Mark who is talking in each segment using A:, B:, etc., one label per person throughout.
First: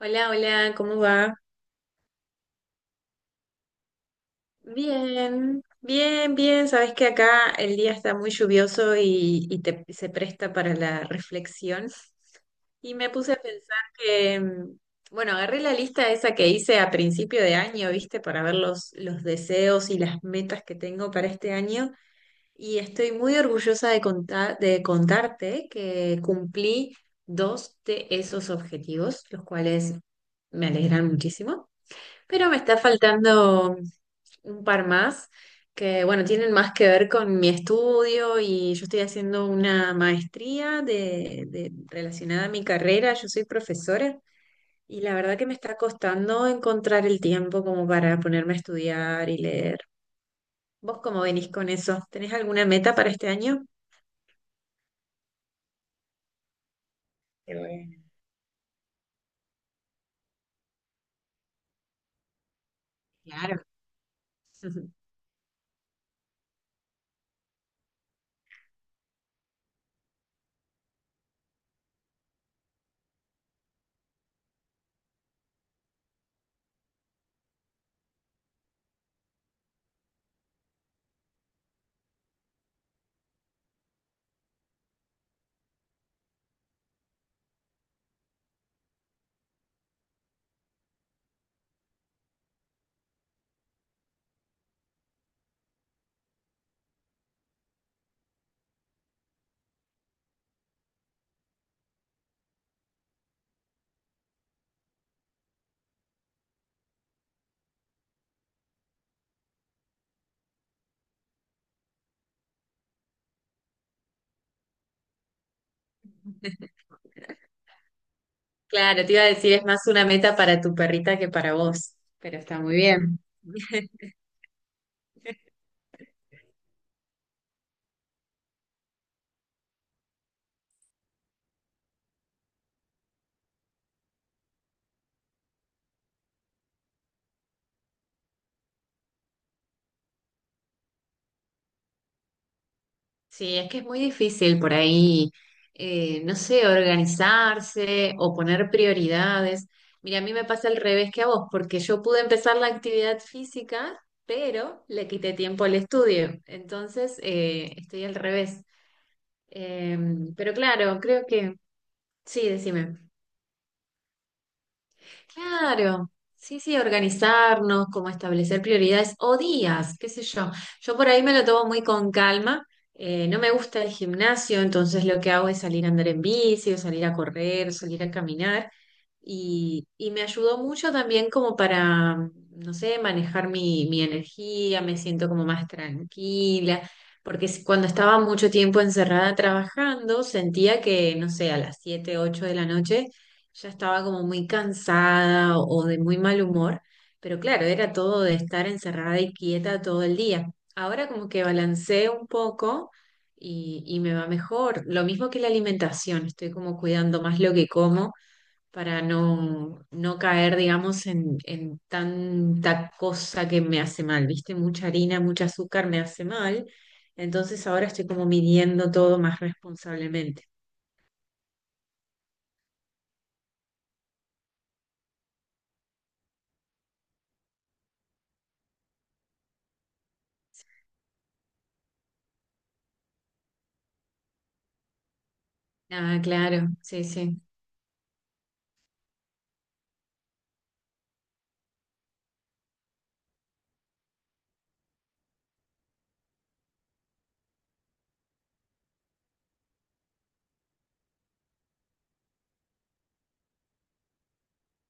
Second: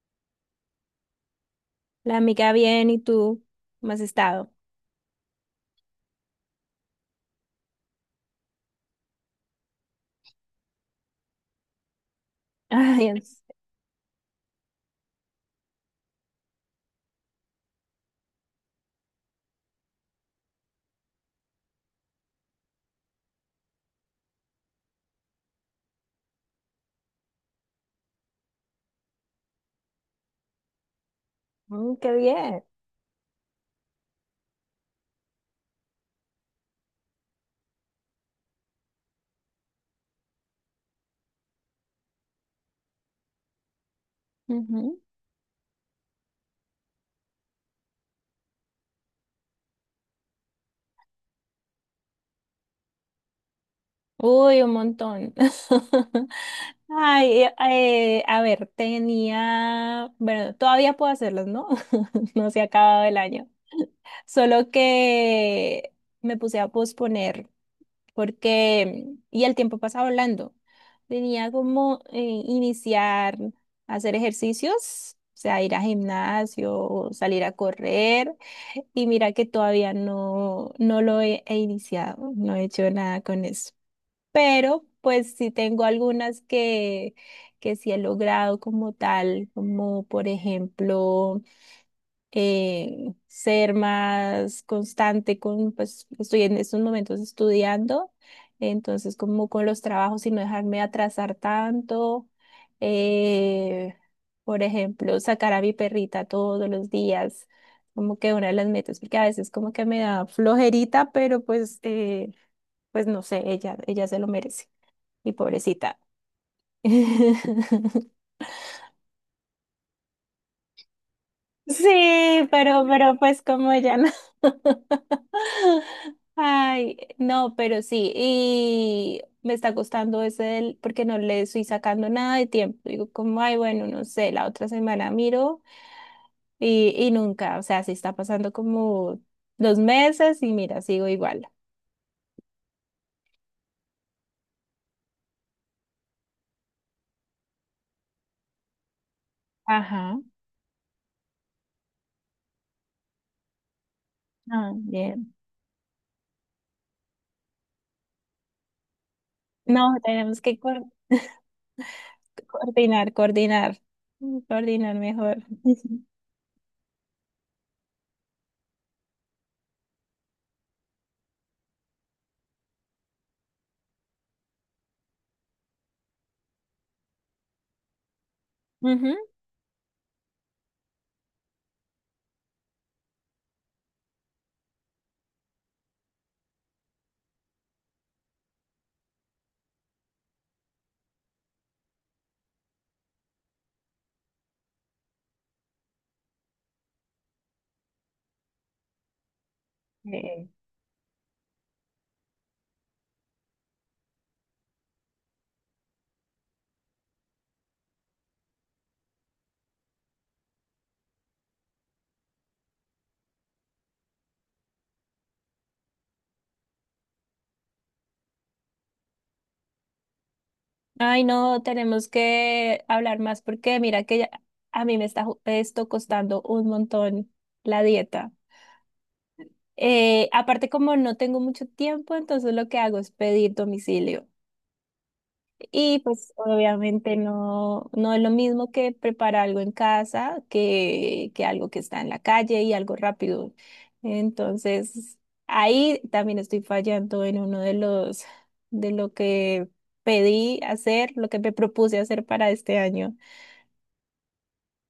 A: Hola, hola, ¿cómo va?
B: La amiga bien, ¿y tú? ¿Cómo has estado?
A: Bien, bien, bien. Sabes que acá el día está muy lluvioso y se presta para la reflexión. Y
B: Ay,
A: me
B: en
A: puse a
B: serio.
A: pensar que, bueno, agarré la lista esa que hice a principio de año, ¿viste? Para ver los deseos y las metas que tengo para este año. Y estoy muy orgullosa de contarte que cumplí dos de esos objetivos, los cuales me alegran muchísimo.
B: Mm, qué
A: Pero me
B: bien.
A: está faltando un par más que, bueno, tienen más que ver con mi estudio y yo estoy haciendo una maestría relacionada a mi carrera. Yo soy profesora
B: Ujú.
A: y la verdad que me está costando encontrar el tiempo como para ponerme a estudiar y leer. ¿Vos cómo venís con eso? ¿Tenés alguna meta para este año?
B: Uy, un montón. Ay,
A: Qué bueno.
B: a ver, tenía, bueno, todavía puedo hacerlos, ¿no? No se ha acabado el año.
A: Claro.
B: Solo que me puse a posponer porque, y el tiempo pasa volando. Tenía como iniciar a hacer ejercicios, o sea, ir a gimnasio, salir a correr. Y mira que todavía no lo he iniciado, no he hecho nada con eso. Pero pues sí tengo algunas que sí he logrado como tal, como por ejemplo ser más constante con, pues estoy en estos momentos estudiando, entonces como con los trabajos y no dejarme atrasar tanto. Eh, por ejemplo, sacar a mi perrita todos los días, como que una de las metas, porque a veces como que me da flojerita, pero pues, pues no sé, ella se lo merece, mi pobrecita.
A: Claro, te iba a decir, es más una meta para tu perrita que para vos, pero
B: Sí,
A: está muy
B: pero
A: bien.
B: pues como ya no. Ay, no, pero sí, y me está costando ese del- porque no le estoy sacando nada de tiempo. Digo, como, ay, bueno, no sé, la otra semana miro y nunca, o sea, sí está pasando como dos meses y mira, sigo igual.
A: Sí, es que es muy difícil por ahí, no sé, organizarse o poner prioridades.
B: Ajá,
A: Mira, a mí me pasa al revés que a vos, porque yo pude empezar la actividad física,
B: ah,
A: pero le
B: bien.
A: quité tiempo al estudio. Entonces, estoy al revés.
B: No,
A: Em,
B: tenemos
A: pero
B: que coor-
A: claro, creo que sí, decime.
B: coordinar, coordinar, coordinar mejor.
A: Claro, sí, sí, organizarnos, como establecer prioridades o días, qué sé yo. Yo por ahí me lo tomo muy con calma. No me gusta el gimnasio, entonces lo que hago es salir a andar en bici, o salir a correr, salir a caminar.
B: Ujú.
A: Y me ayudó mucho también como para, no sé, manejar mi energía, me siento como más tranquila, porque cuando estaba mucho tiempo encerrada trabajando, sentía que, no sé, a las 7 8 de la noche ya estaba como muy cansada o de muy mal humor, pero claro, era todo de estar encerrada y quieta todo el día.
B: Sí.
A: Ahora como que balanceo un poco y me va mejor. Lo mismo que la alimentación, estoy como cuidando más lo que como para no, no caer, digamos, en tanta cosa que me hace mal, ¿viste? Mucha harina, mucho azúcar me hace mal. Entonces ahora estoy como midiendo todo más responsablemente.
B: Ay, no, tenemos que hablar más porque mira que ya- a mí me está ju- esto costando un montón la dieta. Aparte, como no tengo mucho tiempo, entonces lo que hago es pedir domicilio. Y
A: Ah,
B: pues
A: claro, sí,
B: obviamente
A: sí.
B: no es lo mismo que preparar algo en casa que algo que está en la calle y algo rápido. Entonces, ahí también estoy fallando en uno de los, de lo que pedí hacer, lo que me propuse hacer para este año.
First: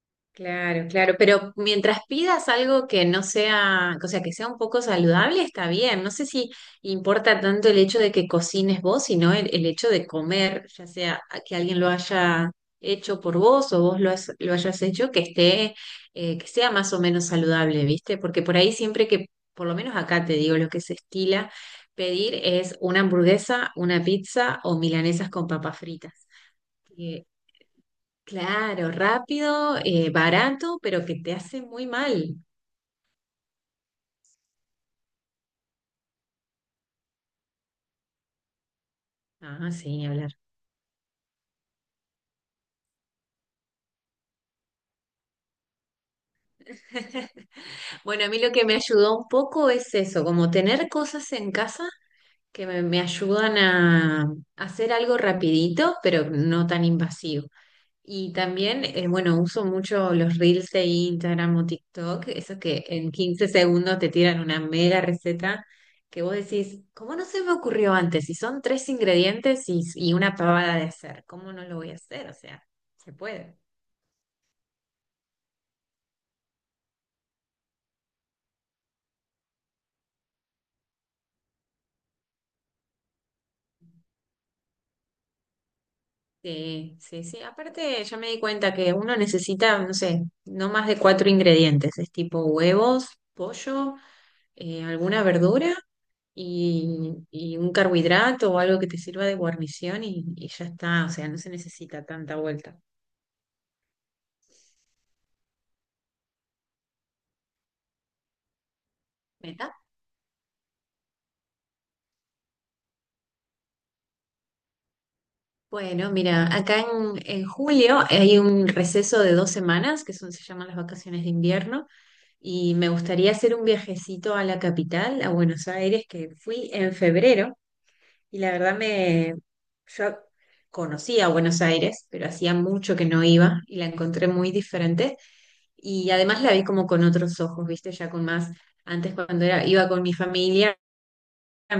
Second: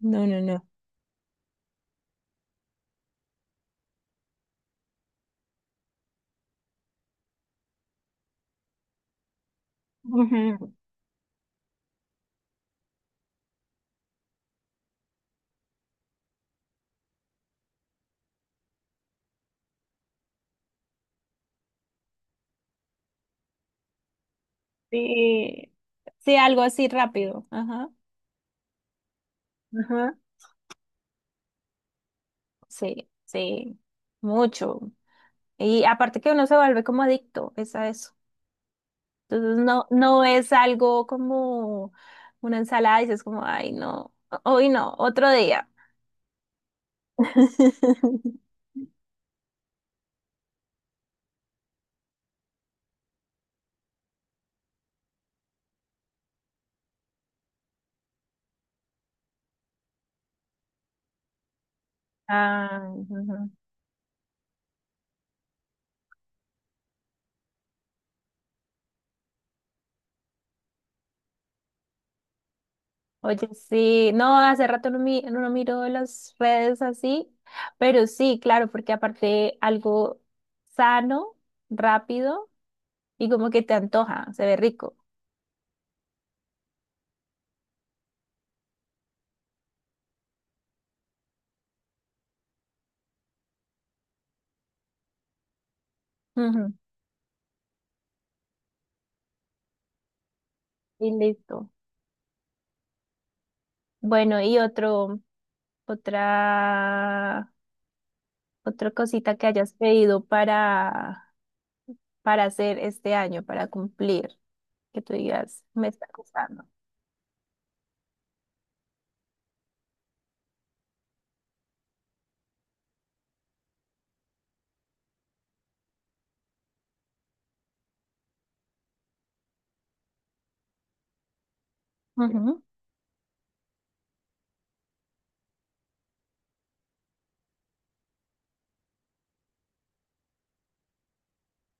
B: No, no, no.
A: Claro, claro, pero mientras pidas algo que no sea, o sea, que sea un poco saludable, está bien. No sé si importa tanto el hecho de que cocines vos, sino el hecho de comer,
B: Ujú.
A: ya sea que alguien lo haya hecho por vos o vos lo hayas hecho, que esté, que sea más o menos saludable, ¿viste? Porque por ahí siempre que, por lo menos acá te digo, lo que se estila pedir es una hamburguesa, una pizza o milanesas con
B: Sí,
A: papas fritas.
B: sí, algo así rápido. Ajá.
A: Claro, rápido,
B: Ajá.
A: barato, pero que te hace muy mal.
B: Sí, sí, mucho. Y aparte que uno se vuelve como adicto, es a eso. Entonces
A: Ah,
B: no,
A: sí, ni
B: no
A: hablar.
B: es algo como una ensalada, dices como, ay, no, hoy no, otro día.
A: Bueno, a mí lo que me ayudó un poco es eso, como tener cosas en casa que me ayudan a hacer algo rapidito, pero no tan invasivo. Y también, bueno, uso mucho los reels de Instagram o TikTok, esos que
B: Ah,
A: en 15
B: ujú.
A: segundos te tiran una mega receta que vos decís, ¿cómo no se me ocurrió antes? Si son tres ingredientes y una pavada de hacer, ¿cómo no lo voy a hacer? O sea, se
B: Oye,
A: puede.
B: sí, no, hace rato no, no miro las redes así, pero sí, claro, porque aparte algo sano, rápido y como que te antoja, se ve rico.
A: Sí, sí, sí. Aparte, ya me di cuenta que uno necesita, no sé, no más de cuatro ingredientes. Es tipo huevos, pollo, alguna verdura
B: Ujú.
A: y un carbohidrato o algo que te sirva de guarnición y ya está, o
B: Y
A: sea, no se
B: listo.
A: necesita tanta vuelta.
B: Bueno, y otro. Otra, otra cosita que
A: ¿Meta?
B: hayas pedido para hacer este año, para cumplir, que tú digas, me está
A: Bueno, mira,
B: costando.
A: acá en julio hay un receso de 2 semanas, que son, se llaman las vacaciones de invierno, y me gustaría hacer un viajecito a la capital, a Buenos Aires, que fui en febrero, y la verdad yo conocía a Buenos Aires, pero hacía
B: Ujú.
A: mucho que no iba y la encontré muy diferente. Y además la vi como con otros ojos, ¿viste? Ya con más, antes cuando era, iba con mi familia,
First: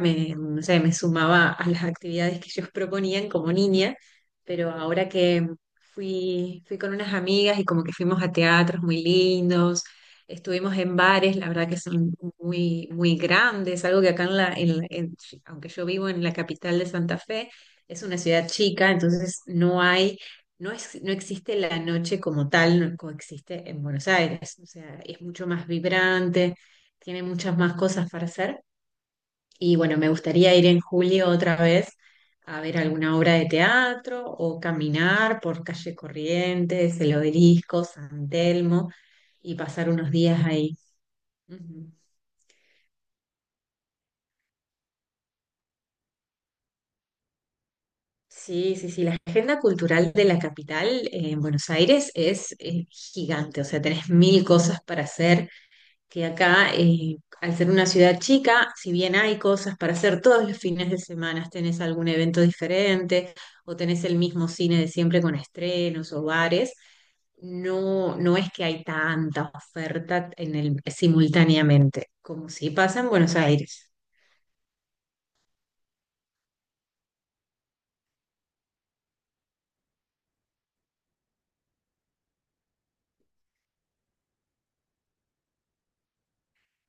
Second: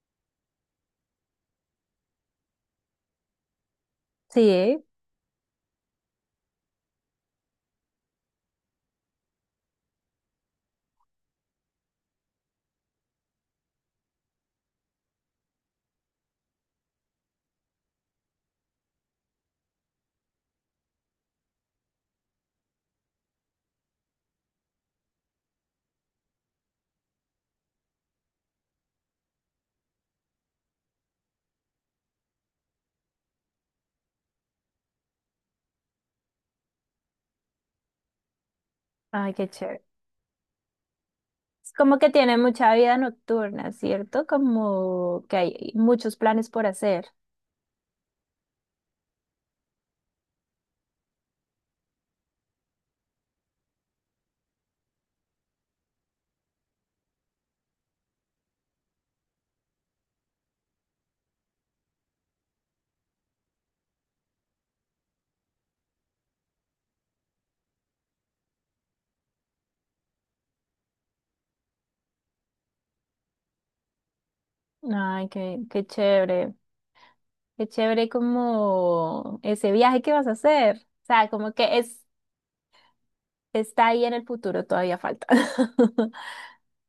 A: no sé, me sumaba a las actividades que ellos proponían como niña, pero
B: Sí,
A: ahora que fui con unas amigas y como que fuimos a teatros muy lindos, estuvimos en bares, la verdad que son muy, muy grandes, algo que acá aunque yo vivo en la capital de Santa Fe, es una ciudad chica, entonces no hay. No es, no existe la noche como tal, no coexiste en Buenos Aires. O sea, es mucho más vibrante, tiene muchas más cosas para hacer. Y bueno, me gustaría ir en julio otra vez a ver alguna obra de teatro o caminar por calle Corrientes, el Obelisco, San Telmo
B: ay, qué
A: y
B: chévere.
A: pasar unos días ahí.
B: Es
A: Ujú.
B: como que tiene mucha vida nocturna, ¿cierto? Como que hay muchos planes por hacer.
A: Sí, sí, sí, la agenda cultural de la capital en Buenos Aires es gigante, o sea, tenés mil cosas para hacer que acá, al ser una ciudad chica, si bien hay cosas para hacer todos los fines de semana, tenés algún evento diferente o tenés el mismo cine de siempre con estrenos o bares, no, no es que hay tanta oferta en el, simultáneamente, como si pasa en Buenos Aires.
B: Ay, qué, qué chévere. Qué chévere como ese viaje que vas a hacer. O sea, como que es, está ahí en el futuro, todavía falta.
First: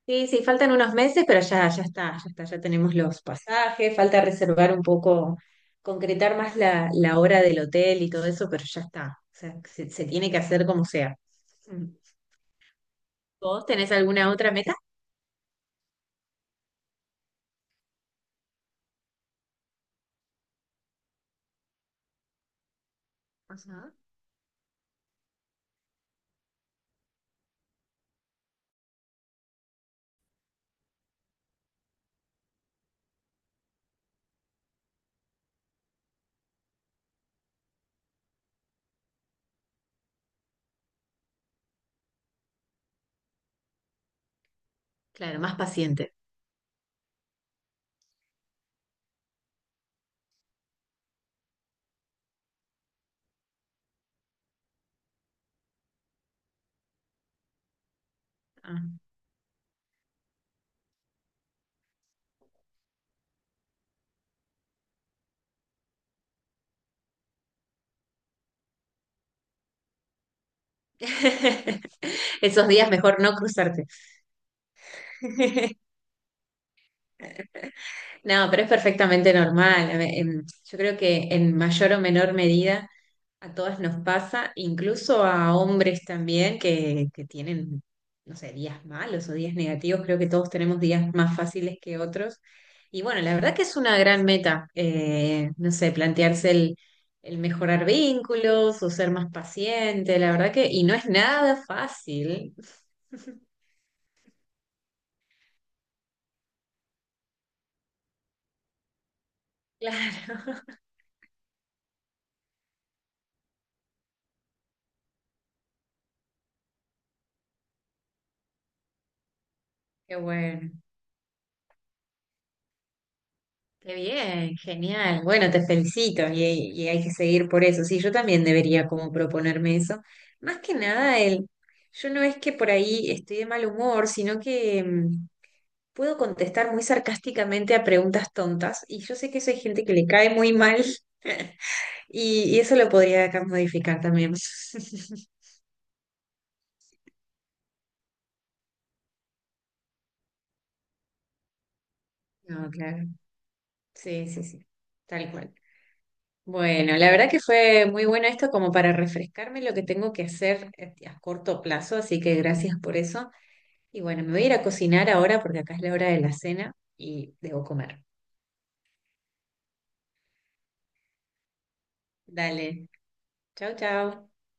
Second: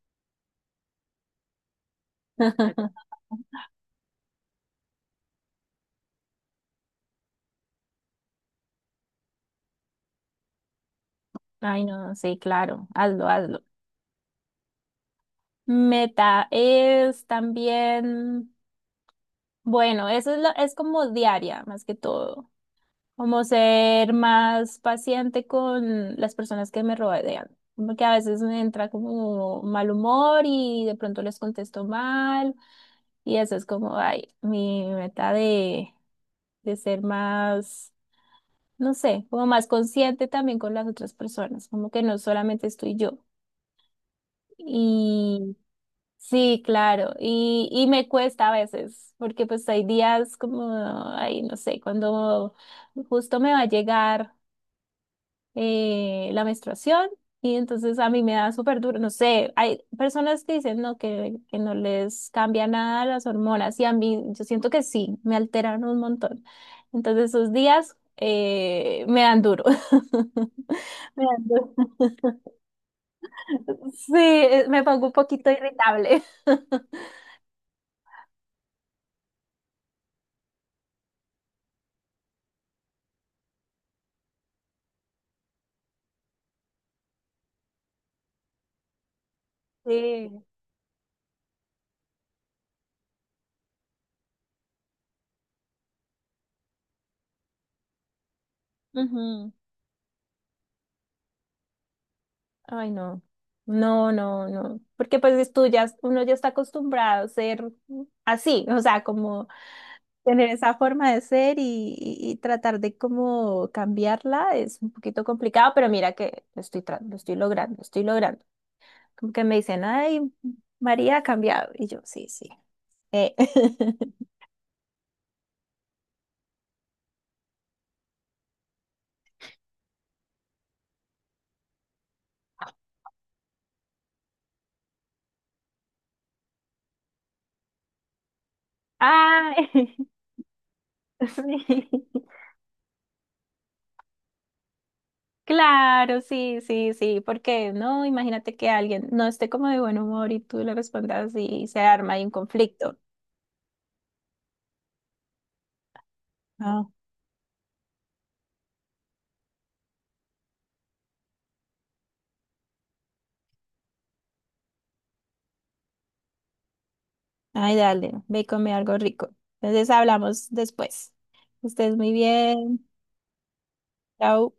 A: Sí, sí, faltan unos meses, pero ya está, ya está, ya tenemos los pasajes, falta reservar un poco, concretar más la hora del hotel y todo eso, pero ya está. O sea, se tiene que hacer como sea.
B: Ay,
A: Mm.
B: no, sí, claro, hazlo, hazlo.
A: ¿Vos tenés alguna otra meta?
B: Meta es también, bueno, eso es, lo- es como diaria más que todo, como
A: Ajá.
B: ser más paciente con las personas que me rodean, como que a veces me entra como mal humor y de pronto les contesto mal y eso es como, ay, mi meta de ser más, no sé, como más consciente también con las otras personas, como que no solamente estoy yo.
A: Claro, más paciente.
B: Sí, claro, y me cuesta a veces, porque pues hay días como, ay, no sé, cuando justo me va a llegar la menstruación y entonces a mí me da súper duro,
A: Ah.
B: no sé, hay personas que dicen no, que no les cambia nada las hormonas y a mí yo siento que sí, me alteran un montón. Entonces esos días me dan duro. Me dan duro.
A: Esos días mejor no cruzarte.
B: Sí, me pongo un poquito irritable.
A: No, pero es perfectamente normal. A ver, yo creo que en mayor o menor medida a todas nos pasa, incluso a hombres también que tienen, no sé, días malos o días negativos. Creo que
B: Sí.
A: todos tenemos días más fáciles que otros. Y bueno, la verdad que es una gran meta, no sé, plantearse el mejorar vínculos o ser más
B: Ujú.
A: paciente, la verdad que, y no es nada fácil.
B: Ay, no. No, no, no. Porque pues es tú ya, uno ya está acostumbrado a ser así, o sea, como tener
A: Claro,
B: esa forma de ser y tratar de como cambiarla es un poquito complicado, pero mira que lo estoy, tra- lo estoy logrando, lo estoy logrando. Como que me dicen,
A: qué
B: ay,
A: bueno.
B: María ha cambiado. Y yo, sí, sí. Eh.
A: Qué bien, genial. Bueno, te felicito y hay que seguir por eso. Sí, yo también debería como proponerme eso. Más que nada, yo no es que por ahí estoy de mal humor, sino que puedo contestar muy sarcásticamente a preguntas tontas y yo sé que eso
B: Ah,
A: hay gente que le cae muy mal
B: sí.
A: y eso lo podría acá modificar también.
B: Claro, sí, sí, sí, porque no, imagínate que alguien no esté como de buen humor y tú le respondas y se arma ahí un
A: No,
B: conflicto.
A: claro. Sí, sí, sí. Tal cual.
B: Ah,
A: Bueno, la verdad que fue muy bueno esto como para refrescarme lo que tengo que hacer a corto plazo, así que gracias por eso. Y bueno, me voy a ir a cocinar ahora porque acá es la hora de la cena y debo
B: ay,
A: comer.
B: dale, ve y come algo rico. Entonces hablamos después. Que estés muy bien.
A: Dale, chao, chao.
B: Chao.